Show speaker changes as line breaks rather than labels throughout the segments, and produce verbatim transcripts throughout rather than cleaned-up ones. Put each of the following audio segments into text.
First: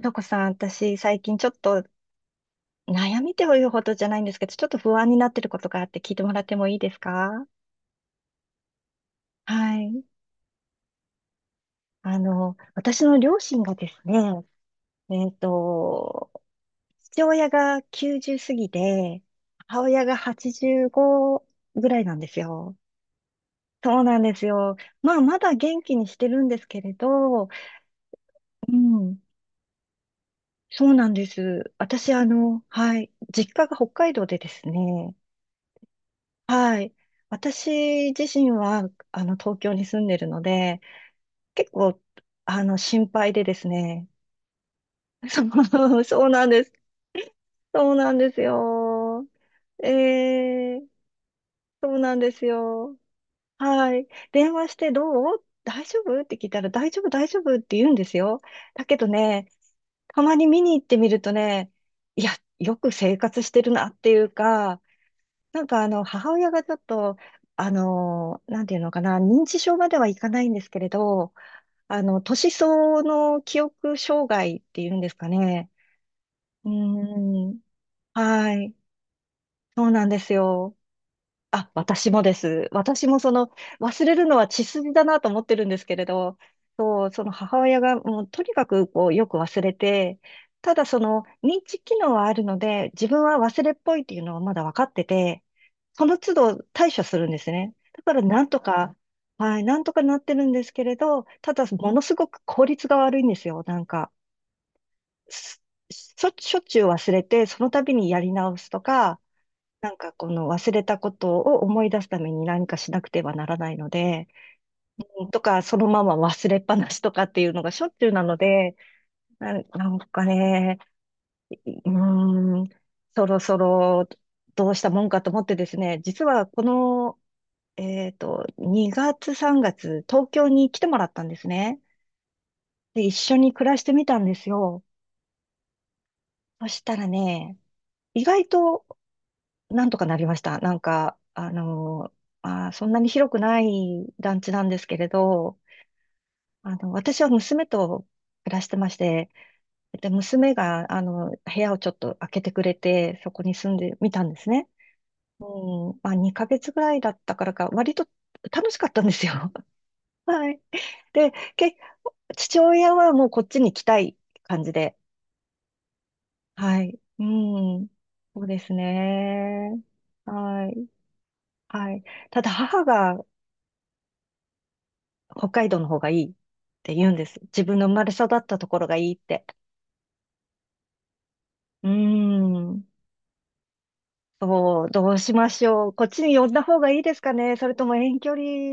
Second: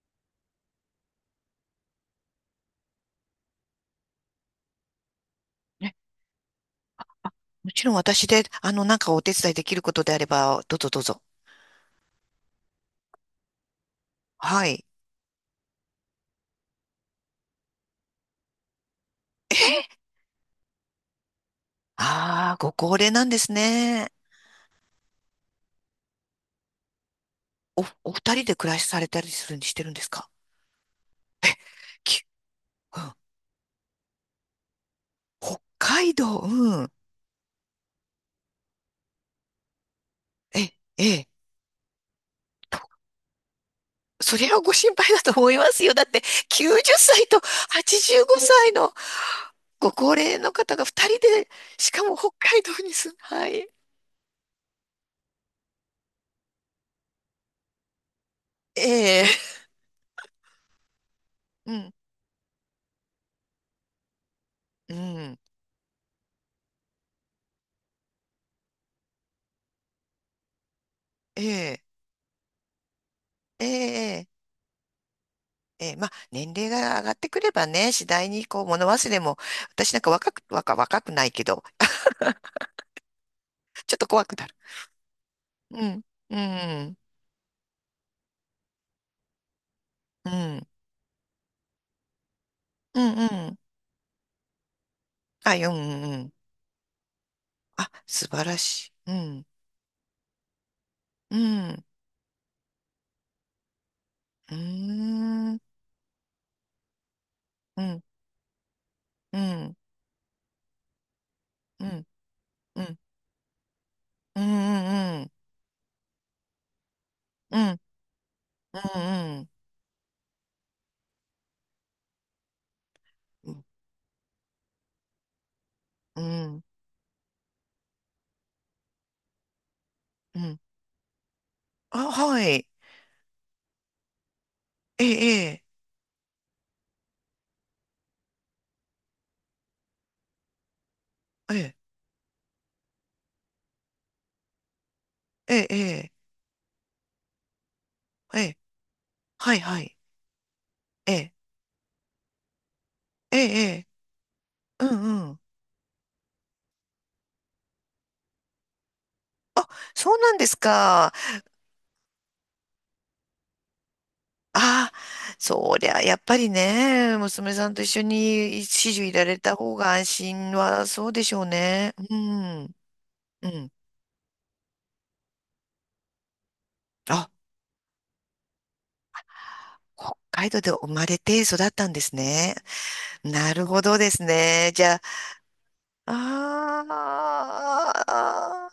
とこさん、私、最近ちょっと悩みというほどじゃないんですけど、ちょっと不安になってることがあっ
ね、
て聞いてもらってもいいですか？
もちろん私で、あの、なんかお手伝いでき
は
ること
い。
であれば、どうぞどうぞ。
あの、私の両親がですね、
はい。
えっと、父親がきゅうじゅう過ぎで、母親がはちじゅうごぐらいなんです
あ あ、ご
よ。
高齢なんです
そう
ね。
なんですよ。まあ、まだ元気にしてるんですけれど、
お、お二人で
う
暮らしされ
ん、
たりするにしてるんですか？
そうなんです。私、あ
き、
の、は
うん、
い、実家が北海道でですね、
北海道、
は
うん。
い。私自身は、あの、東京に住んでるの
え、
で、
ええ、
結構、あの、
と、
心配でですね。
それはご心配だ と
そ
思いますよ。
う、
だって、
そうなんです。
きゅうじゅっさいと
そうなん
85
です
歳の
よ。え
ご高齢の方
え、
が二人で、し
そう
か
な
も
ん
北
です
海道に
よ。
住む。はい。
はい。電話してどう大丈夫って聞いたら大丈夫、大丈夫って言うんですよ。だけど
ええ、
ね、たまに見に行ってみるとね、
うん、
いや、よく生活してるなっていうか、
うん、
なんかあの、母親がちょっと、あの、なんていうのかな、認知症まではいかないんですけれど、
ええ、
あの、年相応の記
え
憶障
え、え
害っていうんですかね。
えーまあ、年
う
齢が上がってく
ー
れ
ん、
ばね、次第に
は
こう
い、
物忘れも、
そう
私なん
なん
か
です
若く、
よ。
若、若くないけど、
あ、
あ、
私もです。私もその、
ちょっ
忘
と
れ
怖
る
く
の
な
は
る。
血筋だなと思ってるん
う
ですけ
ん、
れ
う
ど、
ん、
そう、その母親がもうとにかくこうよく忘れて、
うん、
ただその認知機能はあるので、
う
自
ん、
分
う
は
ん。
忘れっぽいっていうのはまだ分かってて、
あ、うん、う
そ
んう
の都
ん。
度対処するんですね。
あ、
だから
素
な
晴
ん
ら
と
しい。
か、
うん、
はい、なんとかなってるんですけれど、
う
ただ
ん、
ものすごく効率が悪いんですよ。なんか、
うーん、
すしょしょっちゅう忘れて、その
う
度
ん、
にやり直すとか、
うん、
なんかこの忘れたことを思
う
い出
ん、
すために何か
うん、う
し
ん、
なくてはならないので、
う
うん
ん、
とかそのまま忘れっぱなしとかっていう
う
のがし
ん、
ょっちゅうなので、
うん、うん、
な、なんかね、うーん、そろそろどうしたもんかと思ってですね、
う
実はこ
ん、
の、えっと、にがつさんがつ、東
う
京
ん。
に来てもらったんですね。
あ、はい。
で、一緒に暮らしてみたんですよ。
ええ、
そしたらね、意外となんとかなりました。なんか、あ
ええ、ええ、
の、まあー、そんなに広くない団地なんですけれ
え
ど、
え、
あの、私は娘と
え
暮
え、
らしてまして、
はい、はい。
で、娘が、あ
え
の、
え、
部屋をちょっと開けてくれて、そ
え
こに住ん
え、
でみたんですね。
うん、うん。
うん、まあ、にかげつぐらいだったからか、割と楽しかったんですよ。
あ、そう なんで
は
す
い。
か。
で、け、父親はもうこっちに来たい感じ
あ、
で、
そりゃ、やっぱり
はい。
ね、
う
娘さんと一
ん、
緒
そうで
に
す
始終いられた
ね。
方が安心
はい。
はそうでしょう
は
ね。
い。
う
ただ
ん、
母が
うん。
北海道の方がいいって言うんで
あ、
す。自分の生まれ育ったところがいいって。
北海道で生まれて育っ
う
た
ー
んですね。
ん。
なるほどですね。じ
そう、
ゃあ、
どうしましょう。こっちに呼んだ方がいいですかね。それとも遠距離
あ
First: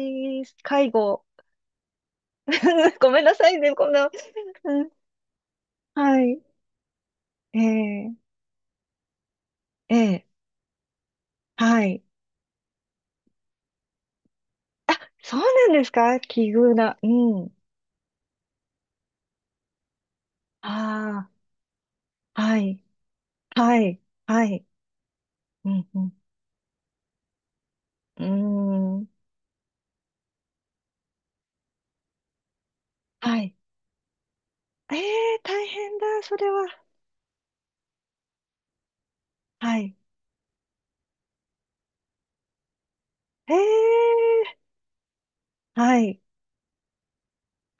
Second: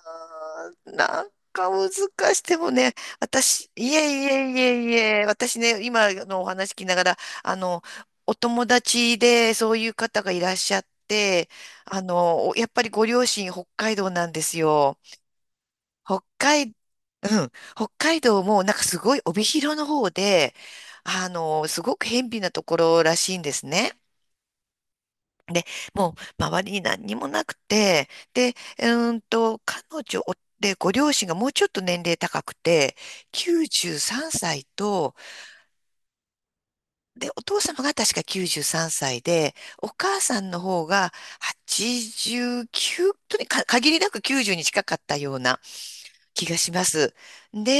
介
ー、
護。
なんか難しい。でもね、
ごめんなさい
私、
ね、こん
い
な。
えいえい
うん、
えいえ、私ね、今
はい。
のお話聞きながら、あの、
ええ
お友達でそういう方
ええ
がいらっしゃって、
は
あ
い。
の、おやっぱりご両親北海道なんです
あ、
よ。
そうなんですか
北
奇
海、
遇な。う
う
ん。
ん、北海道もなんかすごい帯広の方で、あ
あ
の、すごく辺
あ、
鄙な
は
とこ
い。
ろらしいんです
は
ね。
い。はい。
で、
うん、
も
う
う周りに何にもなくて、で、う
ん。うーん。
ーんと、彼女で、ご両親がもうちょっと年齢高くて、
はい。
きゅうじゅうさんさい
え
と、
え大変だ、それは。
で、お父様が確かきゅうじゅうさんさいで、
は
お
い。
母さんの方がはちじゅうきゅう、とに
え
かく限りなくきゅうじゅう
え
に近かったような
はい。
気がします。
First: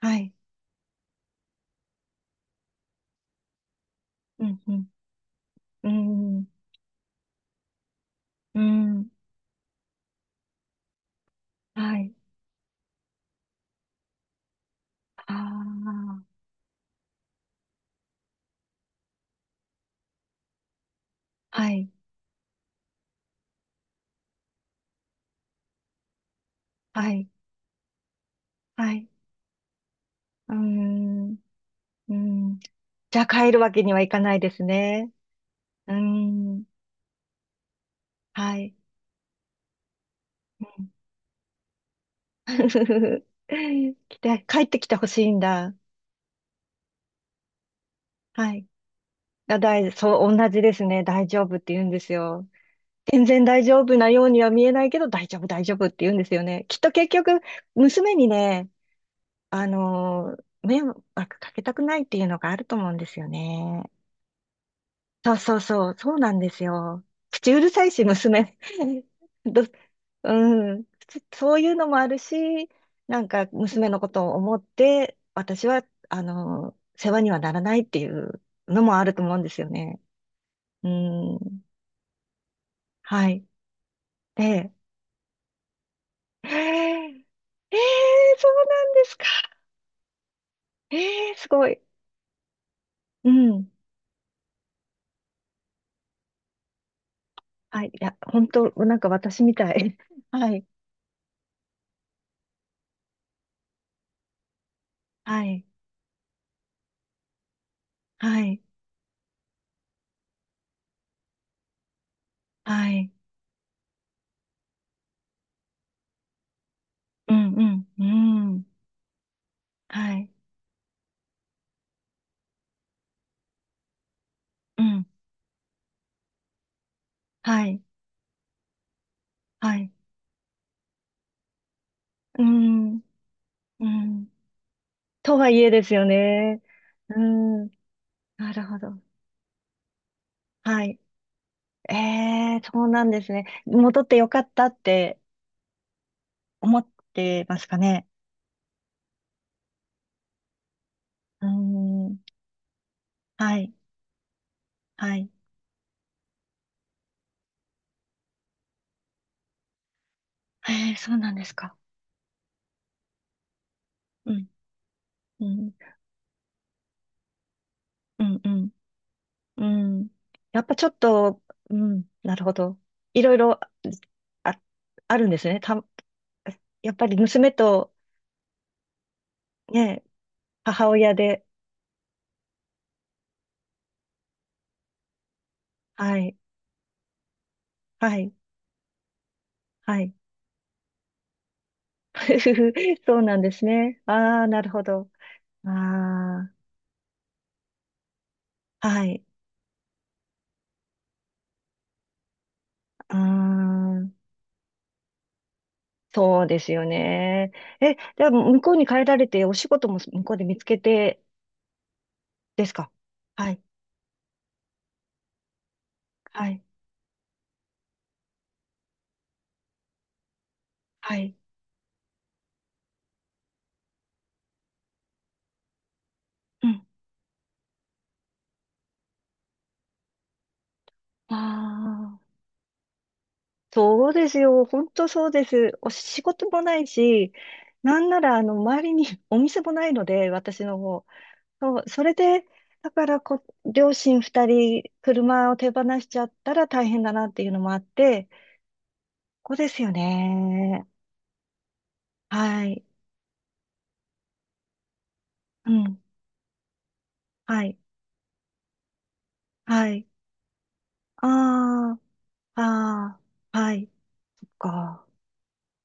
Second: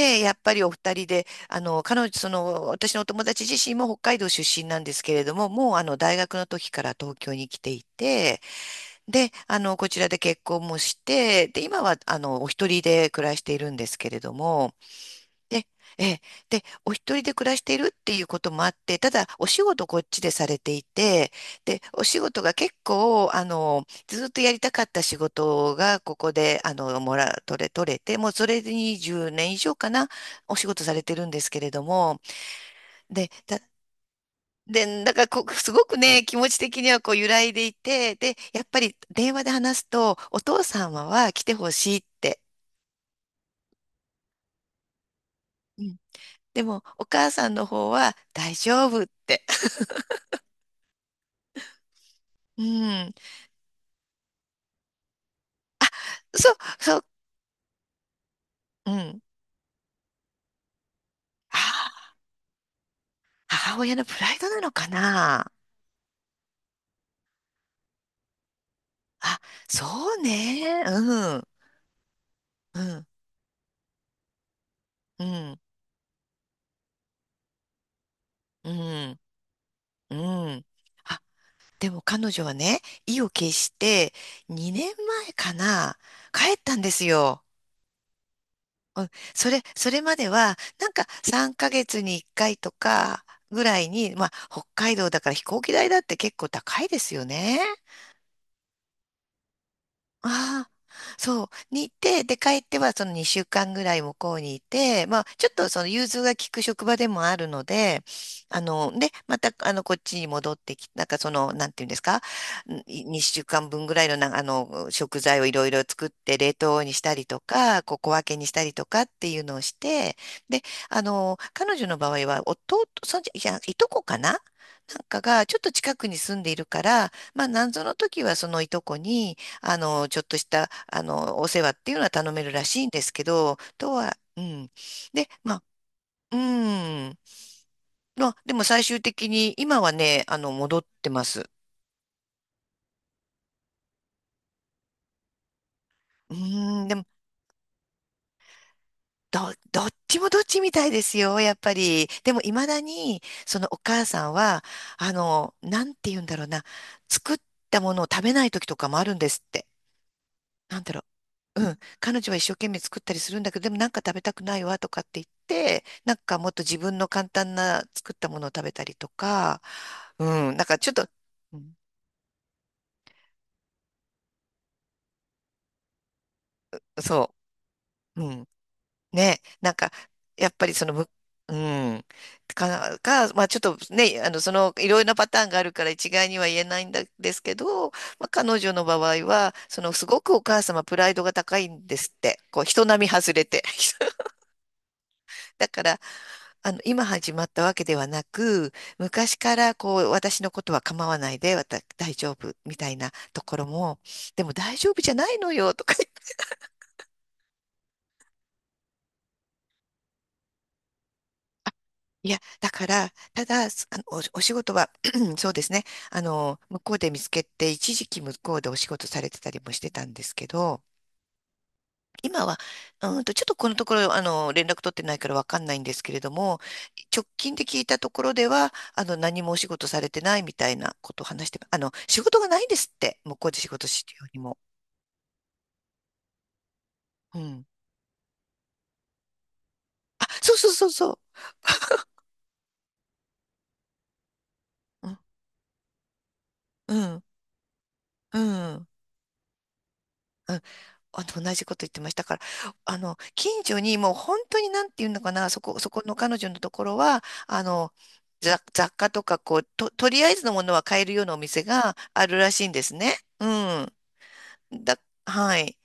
は
や
い。
っぱりお二人で、あの、彼女、その、私のお友達自身も北海道
う
出
ん、
身
う
なんですけれども、もうあの、大
ん、
学
う
の
ん、
時から東京に来ていて、
うん、
で、あの、こちらで結婚もして、で、今
は
は、
い。
あの、お一人で暮らしているんですけれども、で、
あ
ええ、で、お一人で暮らしているっていうこともあって、ただ、お仕事こっちでされていて、
あ、は
で、
い、
お仕事が結構、あの、ずっとやりたかった仕事が、ここで、あの、
は
も
い、
ら、取れ、取れて、もうそれで
はい。
にじゅうねん以上かな、
うー
お仕事されてるん
ん、
ですけれど
う
も、
ん。じゃあ
で、
帰
た
るわけにはいかないです
で、
ね。
だからこう、すご
うー
くね、気持ち
ん、
的にはこう揺らいでいて、で、
は
やっ
い。
ぱり電話で話すと、お父
うん
様は来てほしいって。
来て、帰ってきてほしいんだ。
うん。でも、お母さんの方は
は
大
い。
丈夫って。
だ、大そう、同じですね。大丈夫って言うんですよ。
うん。
全然大丈夫なようには見えないけど、大丈夫、大丈夫って言うんですよ
そう、
ね。きっと
そう、
結局、娘にね、
うん。
あのー、迷惑か
あ
けたくないっ
ー、
ていうのがあると思うんですよ
母
ね。
親のプライドなのか
そう
な。
そうそう、そうなんですよ。口うるさいし、娘。
あ、
ど、
そう
う
ね。
ん、そ
うん、
そういうのもあるし、
うん、
なんか娘のことを思って、
うん、
私は、あの、世話にはならないっていう
う
のもある
ん、
と思うんですよね。
うん。
う
あ、
ん、
でも彼女はね、意
は
を
い。
決して
で、
にねんまえかな、
えー、
帰ったんです
え
よ。
ー、そうなん
う
で
ん、
すか。
それ、それまでは、なんか
えー、す
3
ごい。
ヶ月にいっかいとか
う
ぐ
ん。
らいに、まあ、北海道だから飛行機代だって結構高いですよね。
はい。いや、本当なんか私みたい。はい。
ああ、そう。に行って、で、帰ってはそのにしゅうかんぐらい向こうにいて、まあ、
は
ちょっ
い、
とその融通が利く職場でもあるので、
は
あ
い、
の、で、また、あの、こっちに戻ってき、なんかその、なんていうんですか、
はい、
にしゅうかんぶんぐらいのな、あの、食材をいろいろ作って、冷凍にしたり
う
と
ん、う
か、
ん、
こう
う
小分けにした
ん、
りとかっていうのをし
は
て、
い、
で、あの、彼女の場合は、弟、そんじ、いや、いとこかな
う
な
ん、
んかが、ちょっと近くに住んでいるから、まあ、
は
なん
い、
ぞの時はそのいとこに、
は
あ
い、
の、ちょっとした、あの、お世話っていうのは頼
う
めるらしいんで
ん、
すけど、
う
とは、
ん、
うん。で、
とは
ま
い
あ、
えですよ
う
ね。
ん。
うん、
まあ、
な
でも
るほ
最
ど。
終的に、今はね、あの、戻
は
っ
い。
てます。
ええ、そうなんですね。戻ってよかったって
う
思
ー
っ
ん、でも、
てますかね。
ど、どっちもどっちみたいですよ、
う
やっぱり。
ん、
でも、未だに、
は
その
い、
お母さんは、あ
はい。
の、なんて言うんだろうな、作ったものを食べない時とかもあるんですって。なん
え
だ
え、
ろう、
そうなんです
う
か。
ん、彼女は一生懸命作ったりするんだけど、でもなんか食べ
う
たく
ん、
ないわとかって言っ
うん、
て、なんかもっと自分の簡単な作っ
う
たも
ん、
のを
う
食べ
ん、
たりとか、
うん。
うん、
や
なん
っぱ
か
ちょ
ちょっ
っ
と、
と、
うん、
うん、なるほど。いろいろ、ああるんですね。た、やっぱり
そ
娘と
う、うん、ね、なんか、
ね、
やっぱりそ
母
のむ、
親で、
うん、か、か、まあちょっとね、あの、その、いろいろなパターンがあるから一
は
概
い、
には言えないんだですけど、
は
まあ
い、
彼女の場合は、その、
は
す
い。
ごくお母様プライドが高いんですって、こう、人 並み
そう
外
なん
れ
で
て。
すね。ああ、なるほど。
だから、
あ
あの、今始まったわけではなく、
あ、はい。
昔からこう、私のことは構わないで、わた、大丈夫みたいな
あ
ところも、
あ、
でも大丈夫じゃないのよ、とか言って。
そう ですよね。え、じゃあ向こうに帰られて、お仕事も向こうで見つけて
いや、
で
だ
す
か
か？
ら、た
はい、
だ、すあの、お、お仕事は、そうですね、あ
は
の、
い、
向こうで見つけて、一時期向こうでお仕事されてたりもしてたんですけど、
はい。
今は、うんと、ちょっとこのところ、あの、連絡取ってないからわかんないんですけれども、
うん。
直近で聞いたところでは、あの、何もお仕事されてないみたいなことを
あ
話して、あの、仕
あ、
事がないんですって、向こうで仕事し
そう
てる
で
よ
す
りも。
よ。本当そうです。お仕事もないし、
うん。
なんなら、あの、周りに お店もないの
あ、
で、
そう
私
そう
の
そう
方。
そ
そう、それで、だからこ、両親ふたり、
う。うん、
車を手放しちゃったら大
う
変だ
ん、
なっていうのもあって、
うん。
ここですよ
うん、
ね。
あの、同じこと言ってましたから、
はい。
あの、近所にもう本当になんていうのかな、そ
う
こ、そ
ん。
この彼女のところは、あ
はい。
の、雑、雑貨とか、こう、
は
と、
い。
とりあえずのものは買えるよ
あ
うなお店があるら
あ、
しいんですね。
あ
う
あ、はい。
ん。だ、
か。
はい。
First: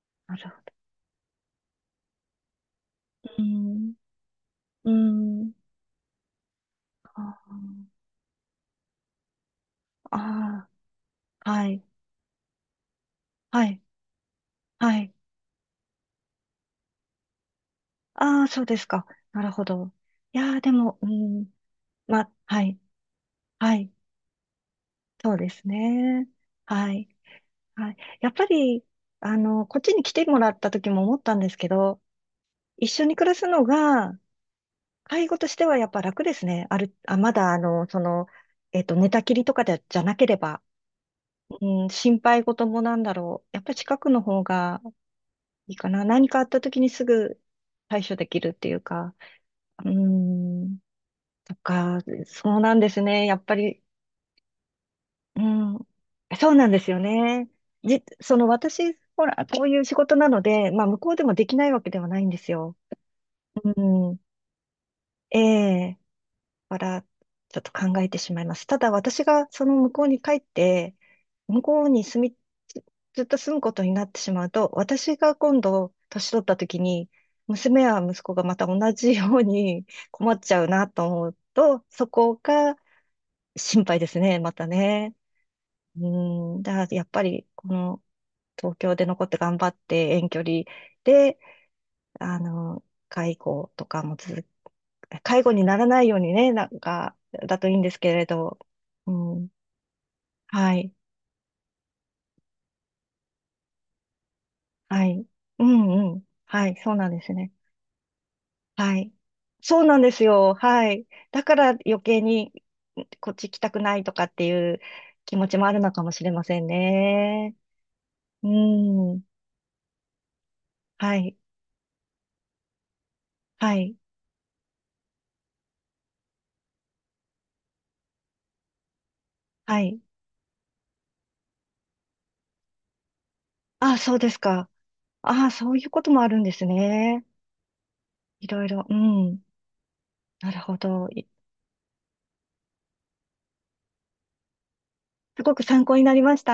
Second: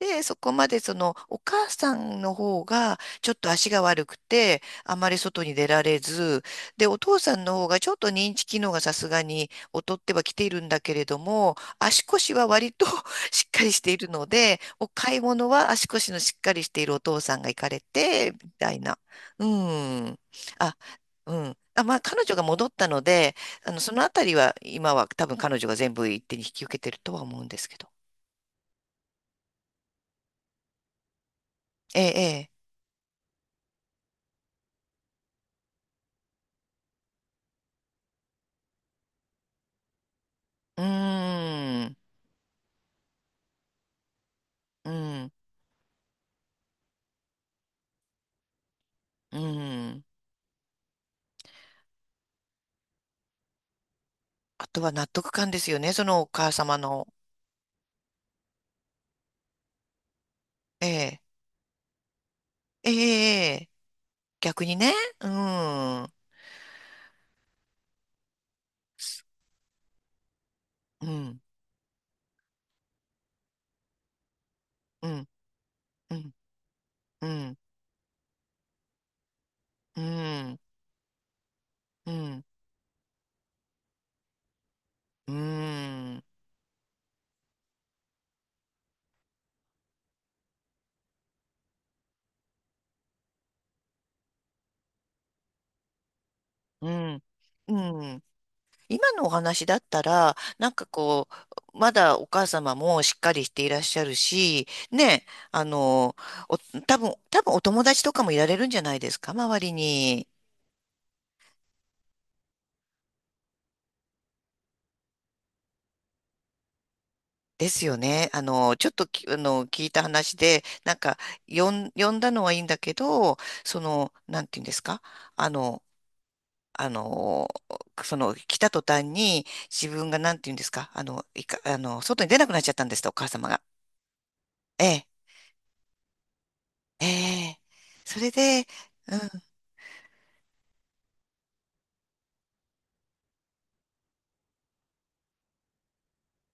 で、
な
そ
る
こま
ほ
でその、お母さんの方が、
ど。
ちょっ
う
と足が
ん。
悪くて、
う
あまり外
ん。
に出られず、で、お父
あ
さんの方がちょっと認知機能がさすがに劣ってはきている
あ、あ
んだけれど
あ
も、
はい。
足腰は割と しっか
は
りし
い。
ているので、お
はい。
買い物は足腰のしっかりしているお父さんが行かれて、
ああ、
み
そう
た
で
い
す
な。
か。な
う
るほど。
ん。
いやー、で
あ、
も、う
う
ん。
ん。あ、まあ、彼
ま、
女が
は
戻っ
い。
たので、あ
は
の、
い。
そのあたりは、今は多
そう
分
で
彼
す
女が全部一
ね。
手に引き受けて
は
る
い。
とは思うんですけど。
はい。やっぱり、あの、こっちに来てもらった時も思ったんですけど、
ええ、ええ。
一緒に暮らすのが、介護としてはやっぱ楽ですね。ある、あ、まだ、あの、その、えっと、寝たきりとかで、じゃなければ、
うー
うん、
ん、
心配事もなんだろう。やっぱり近くの方が
うん、
いいかな。何かあった時にすぐ対処できるっていうか、
う
う
ん。
ん、とか、そうなんですね。やっぱり
あとは納得
う
感です
ん、
よね、そのお
そ
母
うなん
様
ですよ
の。
ね。じ、その私、ほら、こういう仕事なので、まあ、
え
向こう
え、
でもできないわけではないんですよ。
ええ、ええ、
うん、
逆にね。う
ええ、
ん、うん、
から、ちょっと考えてしまいます。ただ、私がその向こうに帰って、
うん、
向こうに住み、ずずっと住むことになってしまうと、
う
私
ん、
が今度、年取った時に、
うん、
娘や息子がまた同じように
う
困っち
ん、
ゃうなと思うと、そ
う
こ
ん、
が心配ですね、またね。
う
う
ん、
ん、だからやっぱり、この、東京で残って頑張って遠距離で、あの、介護とかも続く、介護にならないようにね、なん
う
か、
ん。
だと
う
いいんですけ
ん、
れど、
今
う
のお
ん、
話だったら、なん
は
か
い、
こう、まだお母様もしっかりしていらっしゃるし、
は
ね、
い、う
あ
ん
の、
うん、
お、
はい、そう
多
なん
分、
です
多
ね。
分お友達とかもいられるんじゃな
は
いで
い。
すか、周り
そうなんです
に。
よ。はい。だから余計にこっち来たくないとかっていう気持ちもあるのかもしれませんね。
ですよね。あ
う
の、ちょっと
ん。
き、あの、聞いた話で、なん
は
か、
い。
呼ん、呼んだのはいいんだけど、
は
そ
い。
の、なんていうんですか、あの、あの、その、来た途端に、
は
自
い。
分がなんていうんですか、あの、いか、あの、外に出なくなっちゃったんですって、お母様が。
あ、そうですか。
ええ、
あ、そういうこともあるんです
え
ね。
え。それ
いろ
で、
いろ、う
う
ん。
ん
なるほど。いすごく参考になりました。